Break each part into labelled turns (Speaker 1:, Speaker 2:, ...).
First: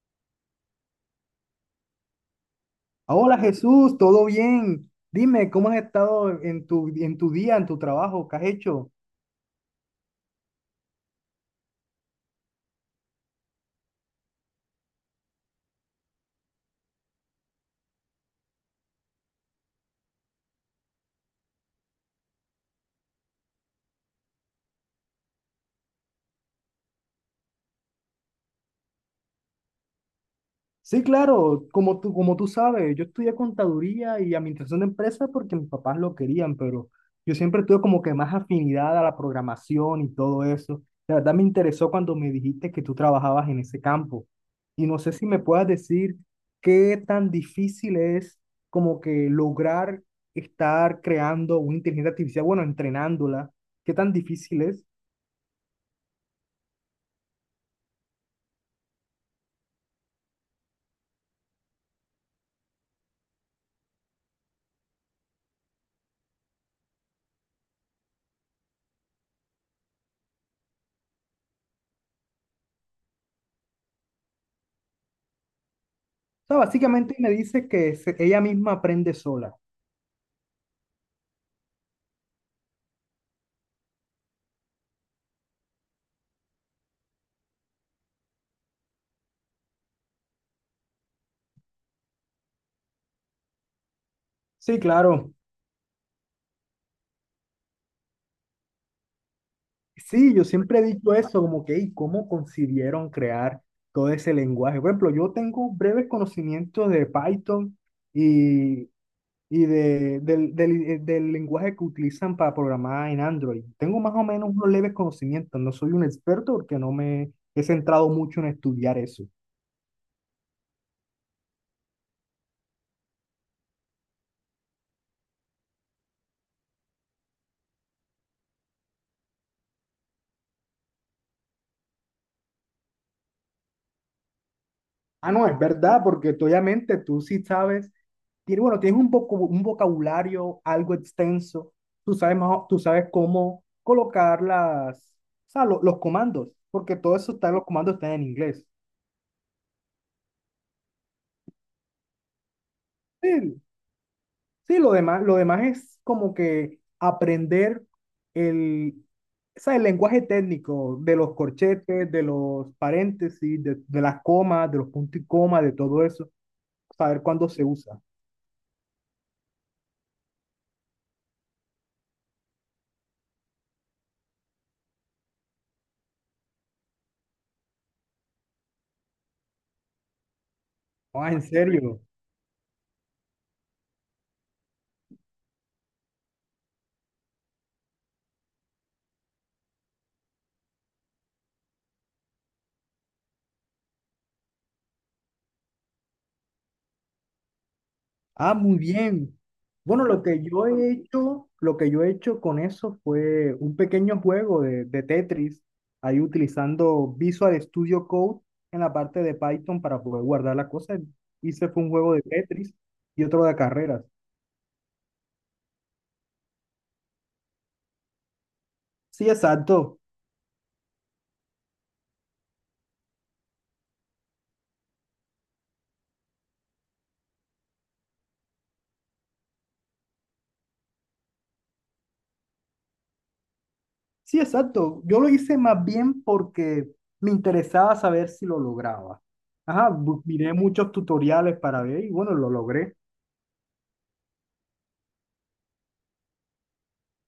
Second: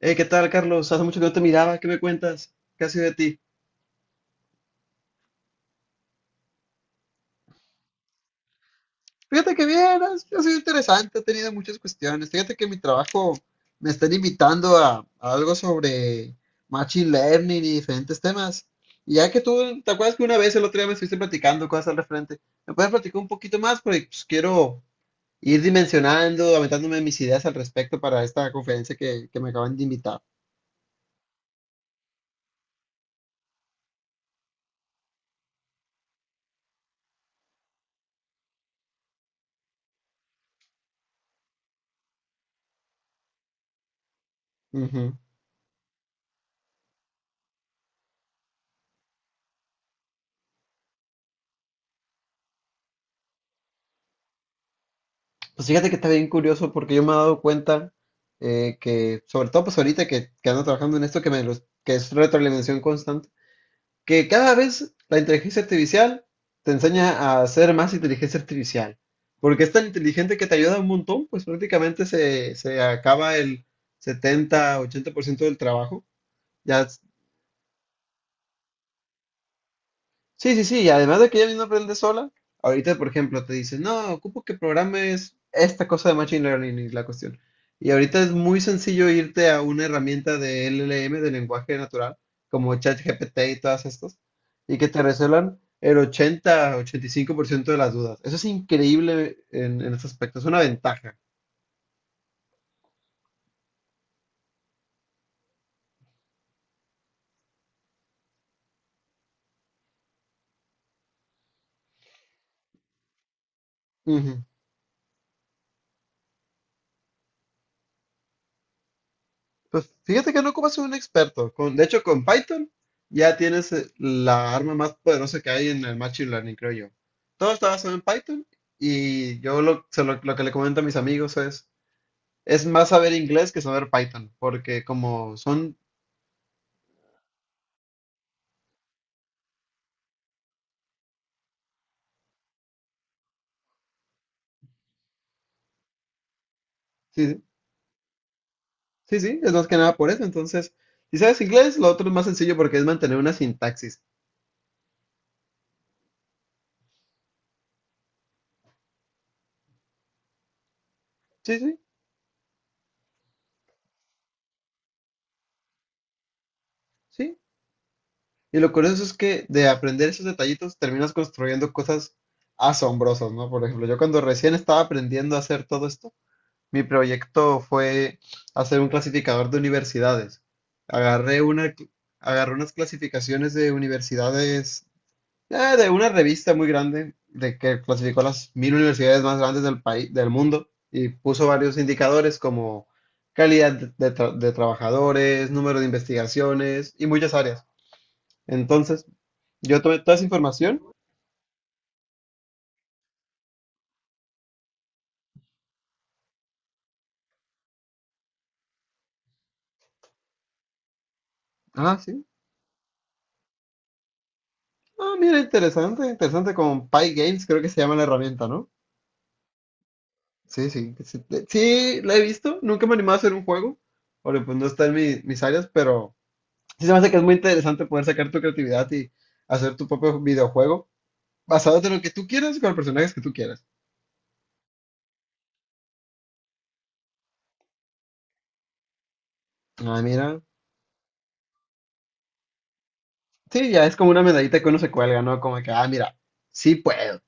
Speaker 1: ¿Qué tal, Carlos? Hace mucho que no te miraba. ¿Qué me cuentas? ¿Qué ha sido de
Speaker 2: Hola
Speaker 1: ti?
Speaker 2: Jesús, ¿todo bien? Dime, ¿cómo has estado en tu día, en tu trabajo? ¿Qué has hecho?
Speaker 1: Fíjate que bien, ha sido interesante, he tenido muchas cuestiones. Fíjate que en mi trabajo me están invitando a algo sobre machine learning y diferentes temas. Y ya que tú, ¿te acuerdas que una vez el otro día me estuviste platicando cosas al referente? ¿Me puedes platicar un poquito más? Porque pues, quiero ir dimensionando, aventándome mis ideas al respecto para esta conferencia que me acaban de invitar.
Speaker 2: Sí, claro, como tú sabes, yo estudié contaduría y administración de empresas porque mis papás lo querían, pero yo siempre tuve como que más afinidad a la programación y todo eso. La verdad me interesó cuando me dijiste que tú trabajabas en ese campo. Y no sé si me puedas decir qué tan difícil es como que lograr estar creando una inteligencia artificial, bueno, entrenándola, qué tan difícil es. O
Speaker 1: Pues fíjate que está bien curioso porque yo me he dado cuenta sobre todo pues ahorita que ando trabajando en esto, que es retroalimentación constante, que cada vez la inteligencia artificial te enseña a hacer más inteligencia artificial, porque es tan inteligente que te ayuda un montón, pues prácticamente se acaba el 70, 80% del trabajo,
Speaker 2: sea,
Speaker 1: ya.
Speaker 2: básicamente me dice que ella misma aprende sola.
Speaker 1: Sí, sí, sí, y además de que ella misma aprende sola, ahorita, por ejemplo, te dice, no, ocupo que programes esta cosa de Machine Learning, y la cuestión. Y ahorita es muy sencillo irte a una herramienta de LLM, de lenguaje natural, como ChatGPT y todas estas, y
Speaker 2: Sí,
Speaker 1: que te
Speaker 2: claro.
Speaker 1: resuelvan el 80, 85% de las dudas. Eso es increíble en este
Speaker 2: Sí,
Speaker 1: aspecto, es
Speaker 2: yo
Speaker 1: una
Speaker 2: siempre he dicho
Speaker 1: ventaja.
Speaker 2: eso, como que, ¿y cómo concibieron crear todo ese lenguaje? Por ejemplo, yo tengo breves conocimientos de Python y, y del lenguaje que utilizan para programar en Android. Tengo más o
Speaker 1: Ujú.
Speaker 2: menos unos leves conocimientos, no soy un experto porque no me he centrado mucho en estudiar eso.
Speaker 1: Pues fíjate que no ocupas un experto. Con, de hecho, con Python ya tienes la arma más poderosa que hay en el Machine Learning, creo yo. Todo está basado en Python y yo lo, se lo que le comento a mis amigos es más saber inglés que saber Python, porque
Speaker 2: Ah,
Speaker 1: como
Speaker 2: no, es
Speaker 1: son,
Speaker 2: verdad, porque tú, obviamente tú sí sabes, bueno, tienes un vocabulario algo extenso, tú sabes cómo colocar o sea, los comandos, porque todo eso
Speaker 1: sí,
Speaker 2: los comandos están en inglés.
Speaker 1: sí, sí, es más que nada por eso. Entonces, si sabes inglés, lo otro es más sencillo porque es mantener una
Speaker 2: Sí,
Speaker 1: sintaxis.
Speaker 2: sí, lo demás es como que aprender el, o sea, el lenguaje técnico de los
Speaker 1: Sí, sí,
Speaker 2: corchetes, de los paréntesis, de las comas, de los puntos y comas, de todo eso, saber
Speaker 1: sí.
Speaker 2: cuándo se usa.
Speaker 1: Y lo curioso es que de aprender esos detallitos terminas construyendo cosas asombrosas, ¿no? Por ejemplo, yo cuando recién estaba aprendiendo a hacer todo esto, mi proyecto fue hacer un clasificador de universidades.
Speaker 2: Ah, en
Speaker 1: Agarré una, cl-
Speaker 2: serio.
Speaker 1: Agarré unas clasificaciones de universidades, de una revista muy grande, de que clasificó las 1000 universidades más grandes del país, del mundo, y puso varios indicadores como calidad de trabajadores, número de investigaciones y muchas áreas.
Speaker 2: Ah, muy
Speaker 1: Entonces,
Speaker 2: bien.
Speaker 1: yo tomé
Speaker 2: Bueno,
Speaker 1: toda
Speaker 2: lo
Speaker 1: esa
Speaker 2: que yo
Speaker 1: información.
Speaker 2: he hecho, lo que yo he hecho con eso fue un pequeño juego de Tetris, ahí utilizando Visual Studio Code en la parte de Python para poder guardar las cosas. Hice fue un
Speaker 1: Ah,
Speaker 2: juego de
Speaker 1: sí.
Speaker 2: Tetris y otro de carreras.
Speaker 1: Ah, mira, interesante, interesante con PyGames, creo que se llama la herramienta, ¿no?
Speaker 2: Sí, exacto.
Speaker 1: Sí, sí, sí, sí, la he visto, nunca me he animado a hacer un juego, porque pues no está en mi- mis áreas, pero sí se me hace que es muy interesante poder sacar tu creatividad y hacer tu propio videojuego basado en lo que tú quieras y con los personajes que tú quieras.
Speaker 2: Sí, exacto. Yo lo hice más bien porque me interesaba saber si lo lograba. Ajá,
Speaker 1: Ah, mira,
Speaker 2: miré muchos tutoriales para ver y bueno, lo logré.
Speaker 1: sí, ya es como una medallita que uno se cuelga, ¿no? Como que, ah, mira, sí puedo,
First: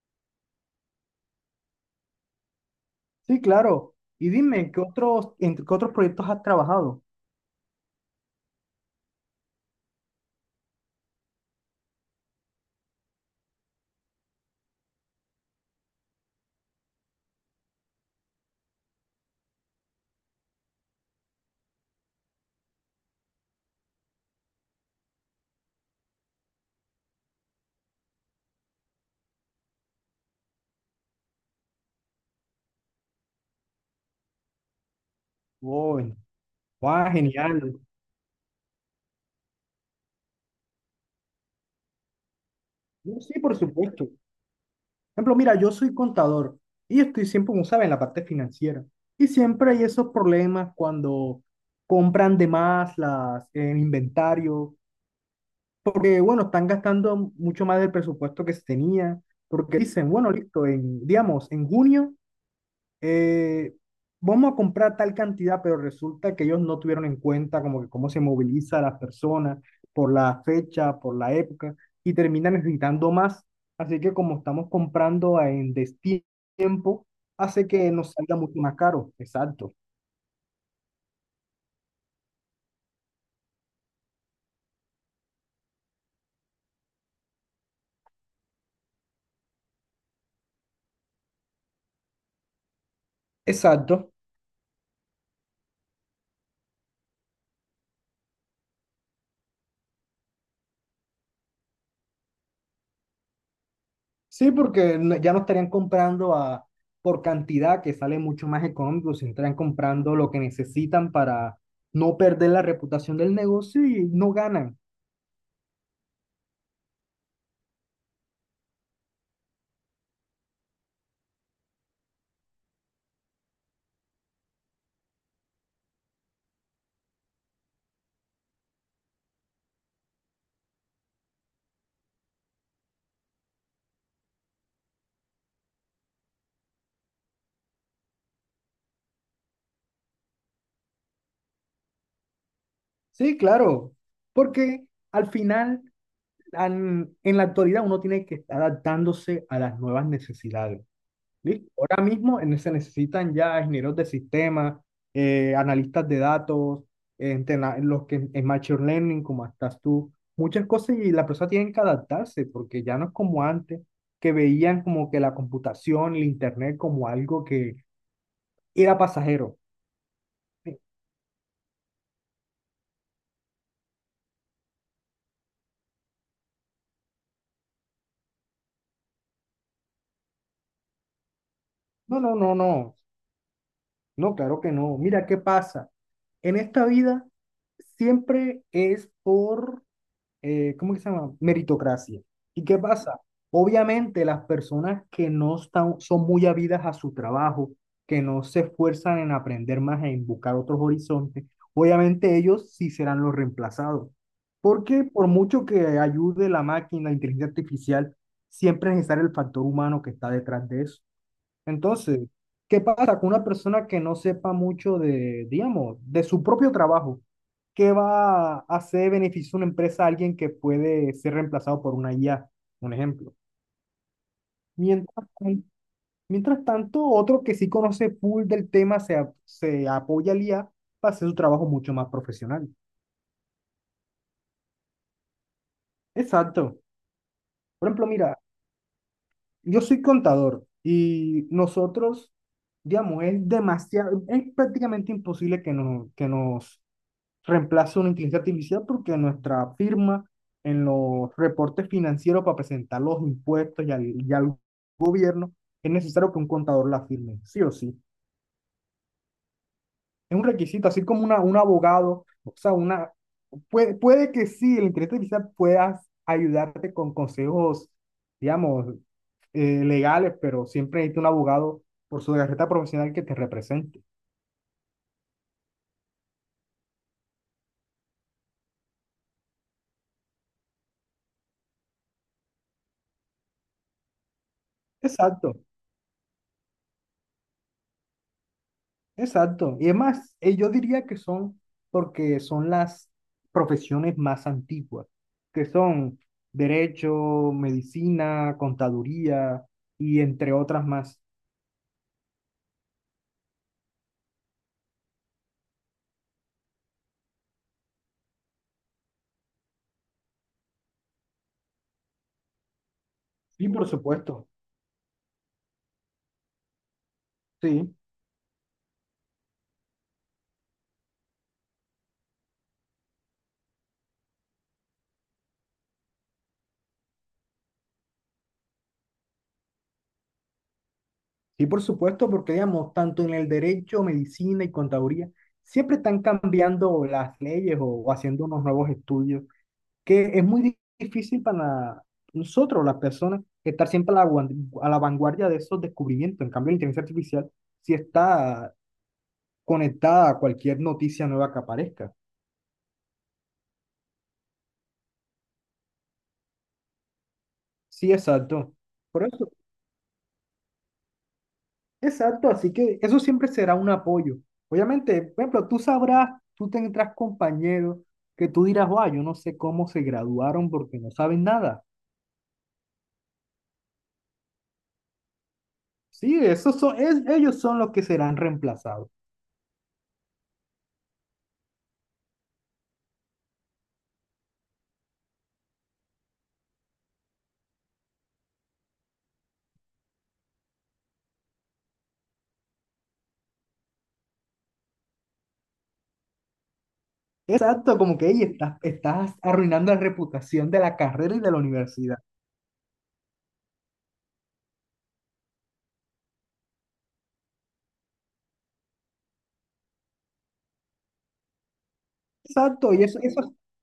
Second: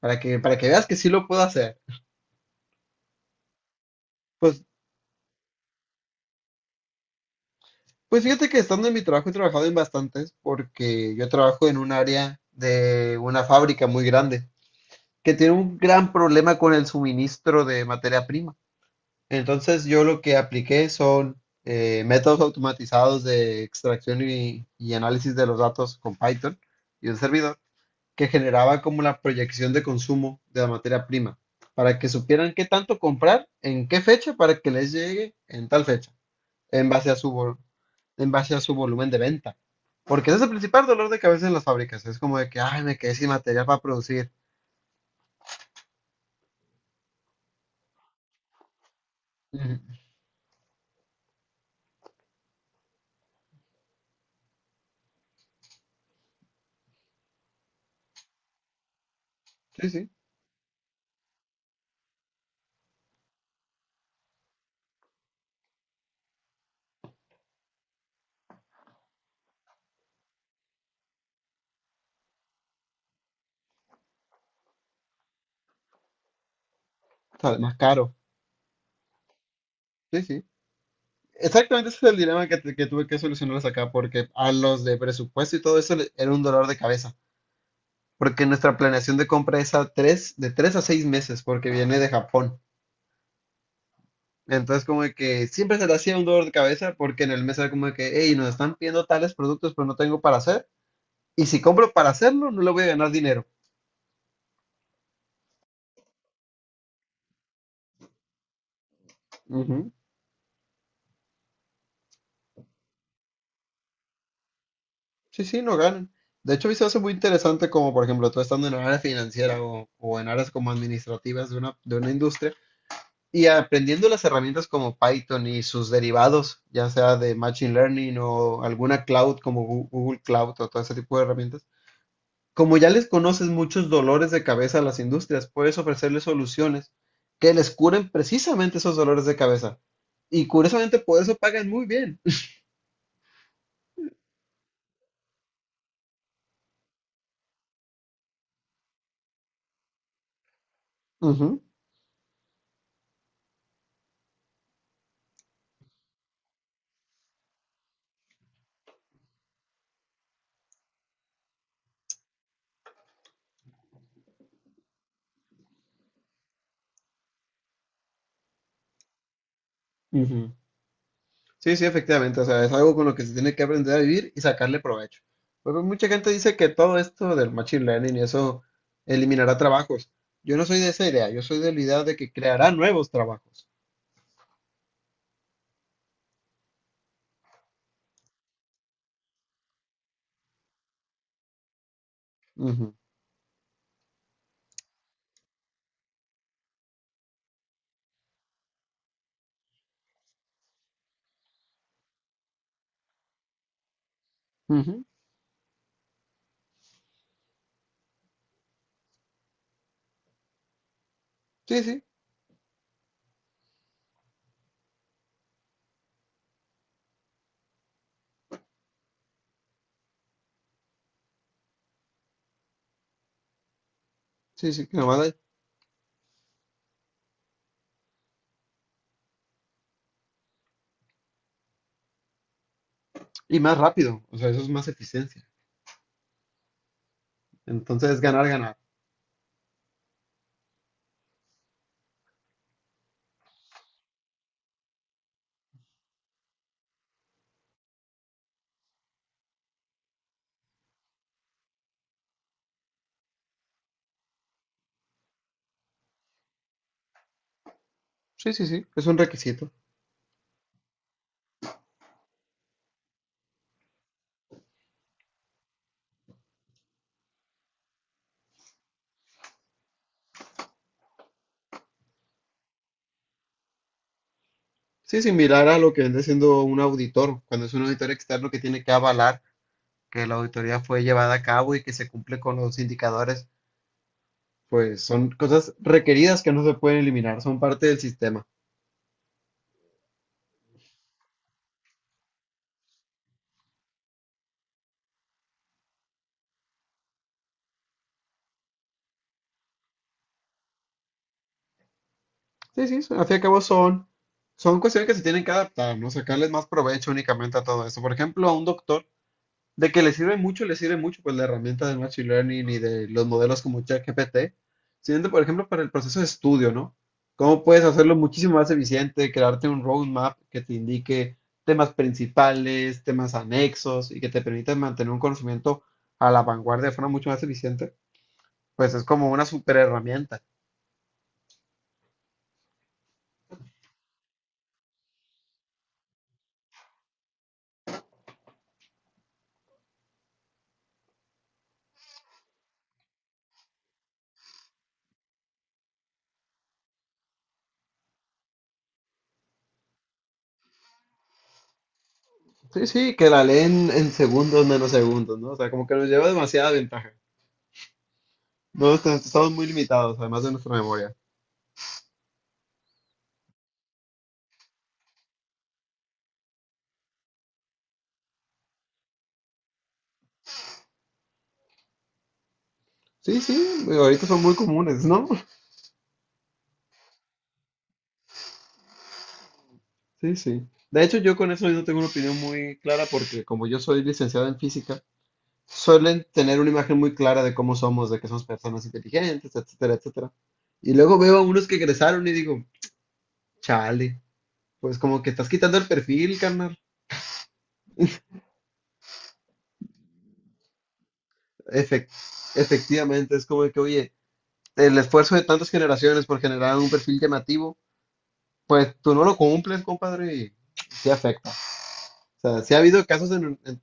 Speaker 1: para que veas que sí lo puedo hacer.
Speaker 2: Sí, claro. Y
Speaker 1: Pues,
Speaker 2: dime, ¿en qué otros proyectos has trabajado?
Speaker 1: Pues fíjate que estando en mi trabajo he trabajado en bastantes porque yo trabajo en un área de una fábrica muy grande que tiene un gran problema con el suministro de materia prima. Entonces yo lo que apliqué son métodos automatizados de extracción y análisis de los datos con Python y un servidor que generaba como la proyección de consumo de la materia prima para que supieran qué tanto comprar, en qué fecha, para que les llegue en tal
Speaker 2: Oh,
Speaker 1: fecha en
Speaker 2: va,
Speaker 1: base a su vol-
Speaker 2: genial.
Speaker 1: en base a su volumen de venta. Porque ese es el principal dolor de cabeza en las fábricas. Es como de que, ay, me quedé
Speaker 2: No,
Speaker 1: sin
Speaker 2: sí, por
Speaker 1: material para
Speaker 2: supuesto. Por
Speaker 1: producir.
Speaker 2: ejemplo, mira, yo soy contador y estoy siempre, como saben, en la parte financiera. Y siempre
Speaker 1: Ujú.
Speaker 2: hay esos problemas cuando compran de más el inventario, porque, bueno, están gastando mucho más del presupuesto que se tenía, porque
Speaker 1: Sí,
Speaker 2: dicen,
Speaker 1: sí,
Speaker 2: bueno, listo, digamos, en junio, eh, vamos a comprar tal cantidad, pero resulta que ellos no tuvieron en cuenta como que cómo se moviliza a las personas por la fecha, por la época, y terminan necesitando más. Así que como estamos comprando en destiempo,
Speaker 1: sale
Speaker 2: hace
Speaker 1: más
Speaker 2: que nos
Speaker 1: caro.
Speaker 2: salga mucho más caro. Exacto.
Speaker 1: Sí, sí. Exactamente ese es el dilema que tuve que solucionarles acá, porque a los de presupuesto y todo eso le- era un dolor de cabeza. Porque nuestra planeación de compra es de tres a seis meses, porque viene de Japón.
Speaker 2: Exacto.
Speaker 1: Entonces, como de que siempre se le hacía un dolor de cabeza, porque en el mes era como de que, hey, nos están pidiendo tales productos, pero no tengo para hacer. Y si compro para hacerlo, no le voy a ganar dinero.
Speaker 2: Sí, porque ya no estarían comprando por cantidad que sale mucho más económico, se estarían
Speaker 1: Ujú.
Speaker 2: comprando lo que necesitan para no perder la reputación del negocio y no ganan.
Speaker 1: Sí, sí, no ganan. De hecho, a mí se me hace muy interesante como, por ejemplo, tú estando en área financiera o en áreas como administrativas de una industria y aprendiendo las herramientas como Python y sus derivados, ya sea de Machine Learning o alguna cloud como Google Cloud o todo ese tipo de herramientas. Como ya les conoces muchos dolores de cabeza a las industrias, puedes ofrecerles soluciones que les curen precisamente esos dolores de cabeza. Y curiosamente por eso pagan muy bien.
Speaker 2: Sí, claro, porque al final, en la actualidad, uno tiene que estar adaptándose a las nuevas necesidades. ¿Listo? Ahora mismo se necesitan ya ingenieros de sistemas, analistas de datos, los que en Machine Learning, como estás tú, muchas cosas y la persona tiene que adaptarse, porque ya no es como antes, que veían como que la computación, el Internet como algo que era pasajero.
Speaker 1: Ujú.
Speaker 2: ¿Sí?
Speaker 1: Sí, sí, efectivamente, o sea, es algo con lo que se tiene que aprender a vivir y sacarle provecho. Pues, mucha gente dice que todo esto del machine learning y eso eliminará trabajos. Yo no soy de esa idea, yo soy de la idea de
Speaker 2: No,
Speaker 1: que
Speaker 2: no, no,
Speaker 1: creará
Speaker 2: no.
Speaker 1: nuevos trabajos.
Speaker 2: No, claro que no. Mira, ¿qué pasa? En esta vida siempre es por, ¿cómo que se llama? Meritocracia. ¿Y qué
Speaker 1: Ujú,
Speaker 2: pasa? Obviamente las personas que no están, son muy habidas a su trabajo, que no se esfuerzan en aprender más, en buscar otros horizontes, obviamente ellos sí serán los reemplazados.
Speaker 1: ujú.
Speaker 2: Porque por mucho que ayude la máquina, la inteligencia artificial, siempre es necesario el factor humano que está detrás de eso.
Speaker 1: Sí, sí,
Speaker 2: Entonces, ¿qué pasa con una persona que no sepa mucho digamos, de su propio trabajo? ¿Qué va a hacer beneficio una empresa a alguien que puede ser reemplazado por una IA? Un ejemplo.
Speaker 1: sí, sí, que nomás
Speaker 2: Mientras,
Speaker 1: hay-
Speaker 2: tan- mientras tanto, otro que sí conoce full del tema se apoya al IA para hacer su trabajo mucho más profesional.
Speaker 1: Y más rápido, o sea, eso es más eficiencia.
Speaker 2: Exacto. Por ejemplo,
Speaker 1: Entonces,
Speaker 2: mira,
Speaker 1: ganar, ganar.
Speaker 2: yo soy contador y nosotros, digamos, es demasiado, es prácticamente imposible que, no, que nos reemplazo una inteligencia artificial porque nuestra firma en los reportes financieros para presentar los impuestos y al gobierno es necesario que un contador la firme, sí o sí.
Speaker 1: Sí, sí, sí, es un requisito.
Speaker 2: Es un requisito, así como un abogado, o sea, puede que sí, la inteligencia artificial puedas ayudarte con consejos, digamos, legales, pero siempre necesita un abogado por su carrera profesional que te represente.
Speaker 1: Sí, similar a lo que viene siendo un auditor, cuando es un auditor externo que tiene que avalar que la auditoría fue llevada a cabo y que se cumple con los indicadores pues son
Speaker 2: Exacto.
Speaker 1: cosas requeridas que no se pueden eliminar, son parte del sistema.
Speaker 2: Exacto. Y es más, yo diría que son porque son las profesiones más antiguas, que son derecho, medicina, contaduría y entre otras más.
Speaker 1: Sí, sí, al fin y al cabo son cuestiones que se tienen que adaptar, ¿no? Sacarles más provecho únicamente a todo eso. Por ejemplo, a un doctor, de que le sirve mucho, pues la herramienta del Machine Learning y de los modelos
Speaker 2: Sí,
Speaker 1: como
Speaker 2: por supuesto.
Speaker 1: ChatGPT, siguiente, por ejemplo, para el proceso de estudio, ¿no? ¿Cómo puedes
Speaker 2: Sí,
Speaker 1: hacerlo muchísimo más eficiente, crearte un roadmap que te indique temas principales, temas anexos y que te permita mantener un conocimiento a la vanguardia de forma mucho más eficiente? Pues es como una super herramienta.
Speaker 2: sí, por supuesto, porque digamos, tanto en el derecho, medicina y contaduría, siempre están cambiando las leyes o haciendo unos nuevos estudios, que es muy difícil para nosotros, las personas, estar siempre a la vanguardia de esos descubrimientos. En cambio, la inteligencia artificial sí está conectada a cualquier noticia nueva que aparezca.
Speaker 1: Sí, sí, que la leen en segundos, menos segundos, ¿no? O sea, como que nos lleva demasiada ventaja.
Speaker 2: Sí, exacto.
Speaker 1: No,
Speaker 2: Por
Speaker 1: estamos
Speaker 2: eso,
Speaker 1: muy limitados, además de nuestra memoria.
Speaker 2: exacto. Así que eso siempre será un apoyo. Obviamente, por ejemplo, tú sabrás, tú tendrás compañeros que tú dirás, wow, yo no sé cómo se graduaron porque no saben nada.
Speaker 1: Sí, sí, digo, ahorita son muy comunes, ¿no?
Speaker 2: Sí, esos son, ellos son los que serán reemplazados.
Speaker 1: Sí, sí. De hecho, yo con eso no tengo una opinión muy clara porque como yo soy licenciado en física, suelen tener una imagen muy clara de cómo somos, de que somos personas inteligentes, etcétera, etcétera. Y luego veo a unos que egresaron y digo, chale, pues como que estás quitando el perfil, carnal.
Speaker 2: Exacto, como que ahí estás arruinando la reputación de la carrera y de la
Speaker 1: Efec-
Speaker 2: universidad.
Speaker 1: Efectivamente, es como que, oye, el esfuerzo de tantas generaciones por generar un perfil llamativo, pues tú no lo cumples, compadre, y sí afecta. O sea, sí ha
Speaker 2: Exacto, y
Speaker 1: habido
Speaker 2: eso,
Speaker 1: casos,
Speaker 2: eso,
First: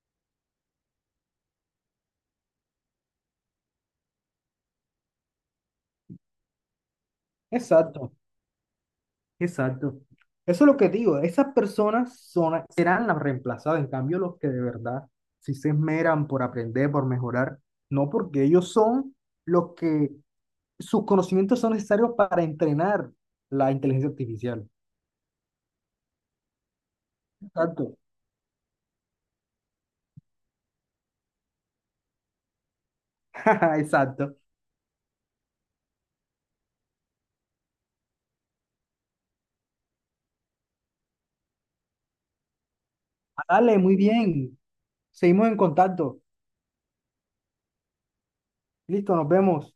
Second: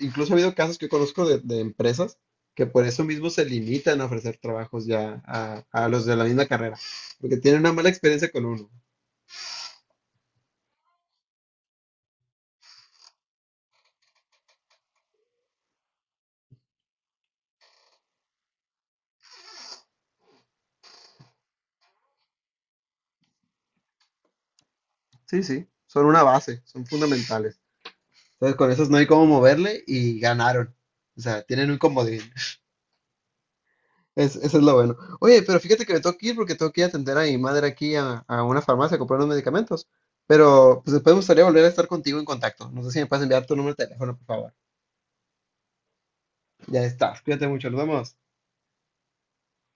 Speaker 1: incluso ha habido casos que conozco de empresas que por eso mismo se limitan a ofrecer trabajos ya a los de la misma carrera, porque tienen una mala
Speaker 2: exacto,
Speaker 1: experiencia con uno.
Speaker 2: exacto. Eso es lo que digo, esas personas serán las reemplazadas, en cambio los que de verdad si se esmeran por aprender, por mejorar, no porque ellos son los que, sus conocimientos son necesarios para entrenar la inteligencia artificial.
Speaker 1: Sí, sí, son una base, son fundamentales.
Speaker 2: Exacto,
Speaker 1: Entonces con esos no hay cómo moverle y ganaron. O sea, tienen un comodín. Es,
Speaker 2: exacto.
Speaker 1: eso es lo bueno. Oye, pero fíjate que me tengo que ir porque tengo que ir a atender a mi madre aquí a una farmacia a comprar unos medicamentos. Pero pues después me gustaría volver a estar contigo en contacto. No sé si me puedes enviar tu número
Speaker 2: Dale,
Speaker 1: de
Speaker 2: muy
Speaker 1: teléfono, por favor.
Speaker 2: bien, seguimos en contacto.
Speaker 1: Ya está. Cuídate mucho. Nos vemos.
Speaker 2: Listo, nos vemos.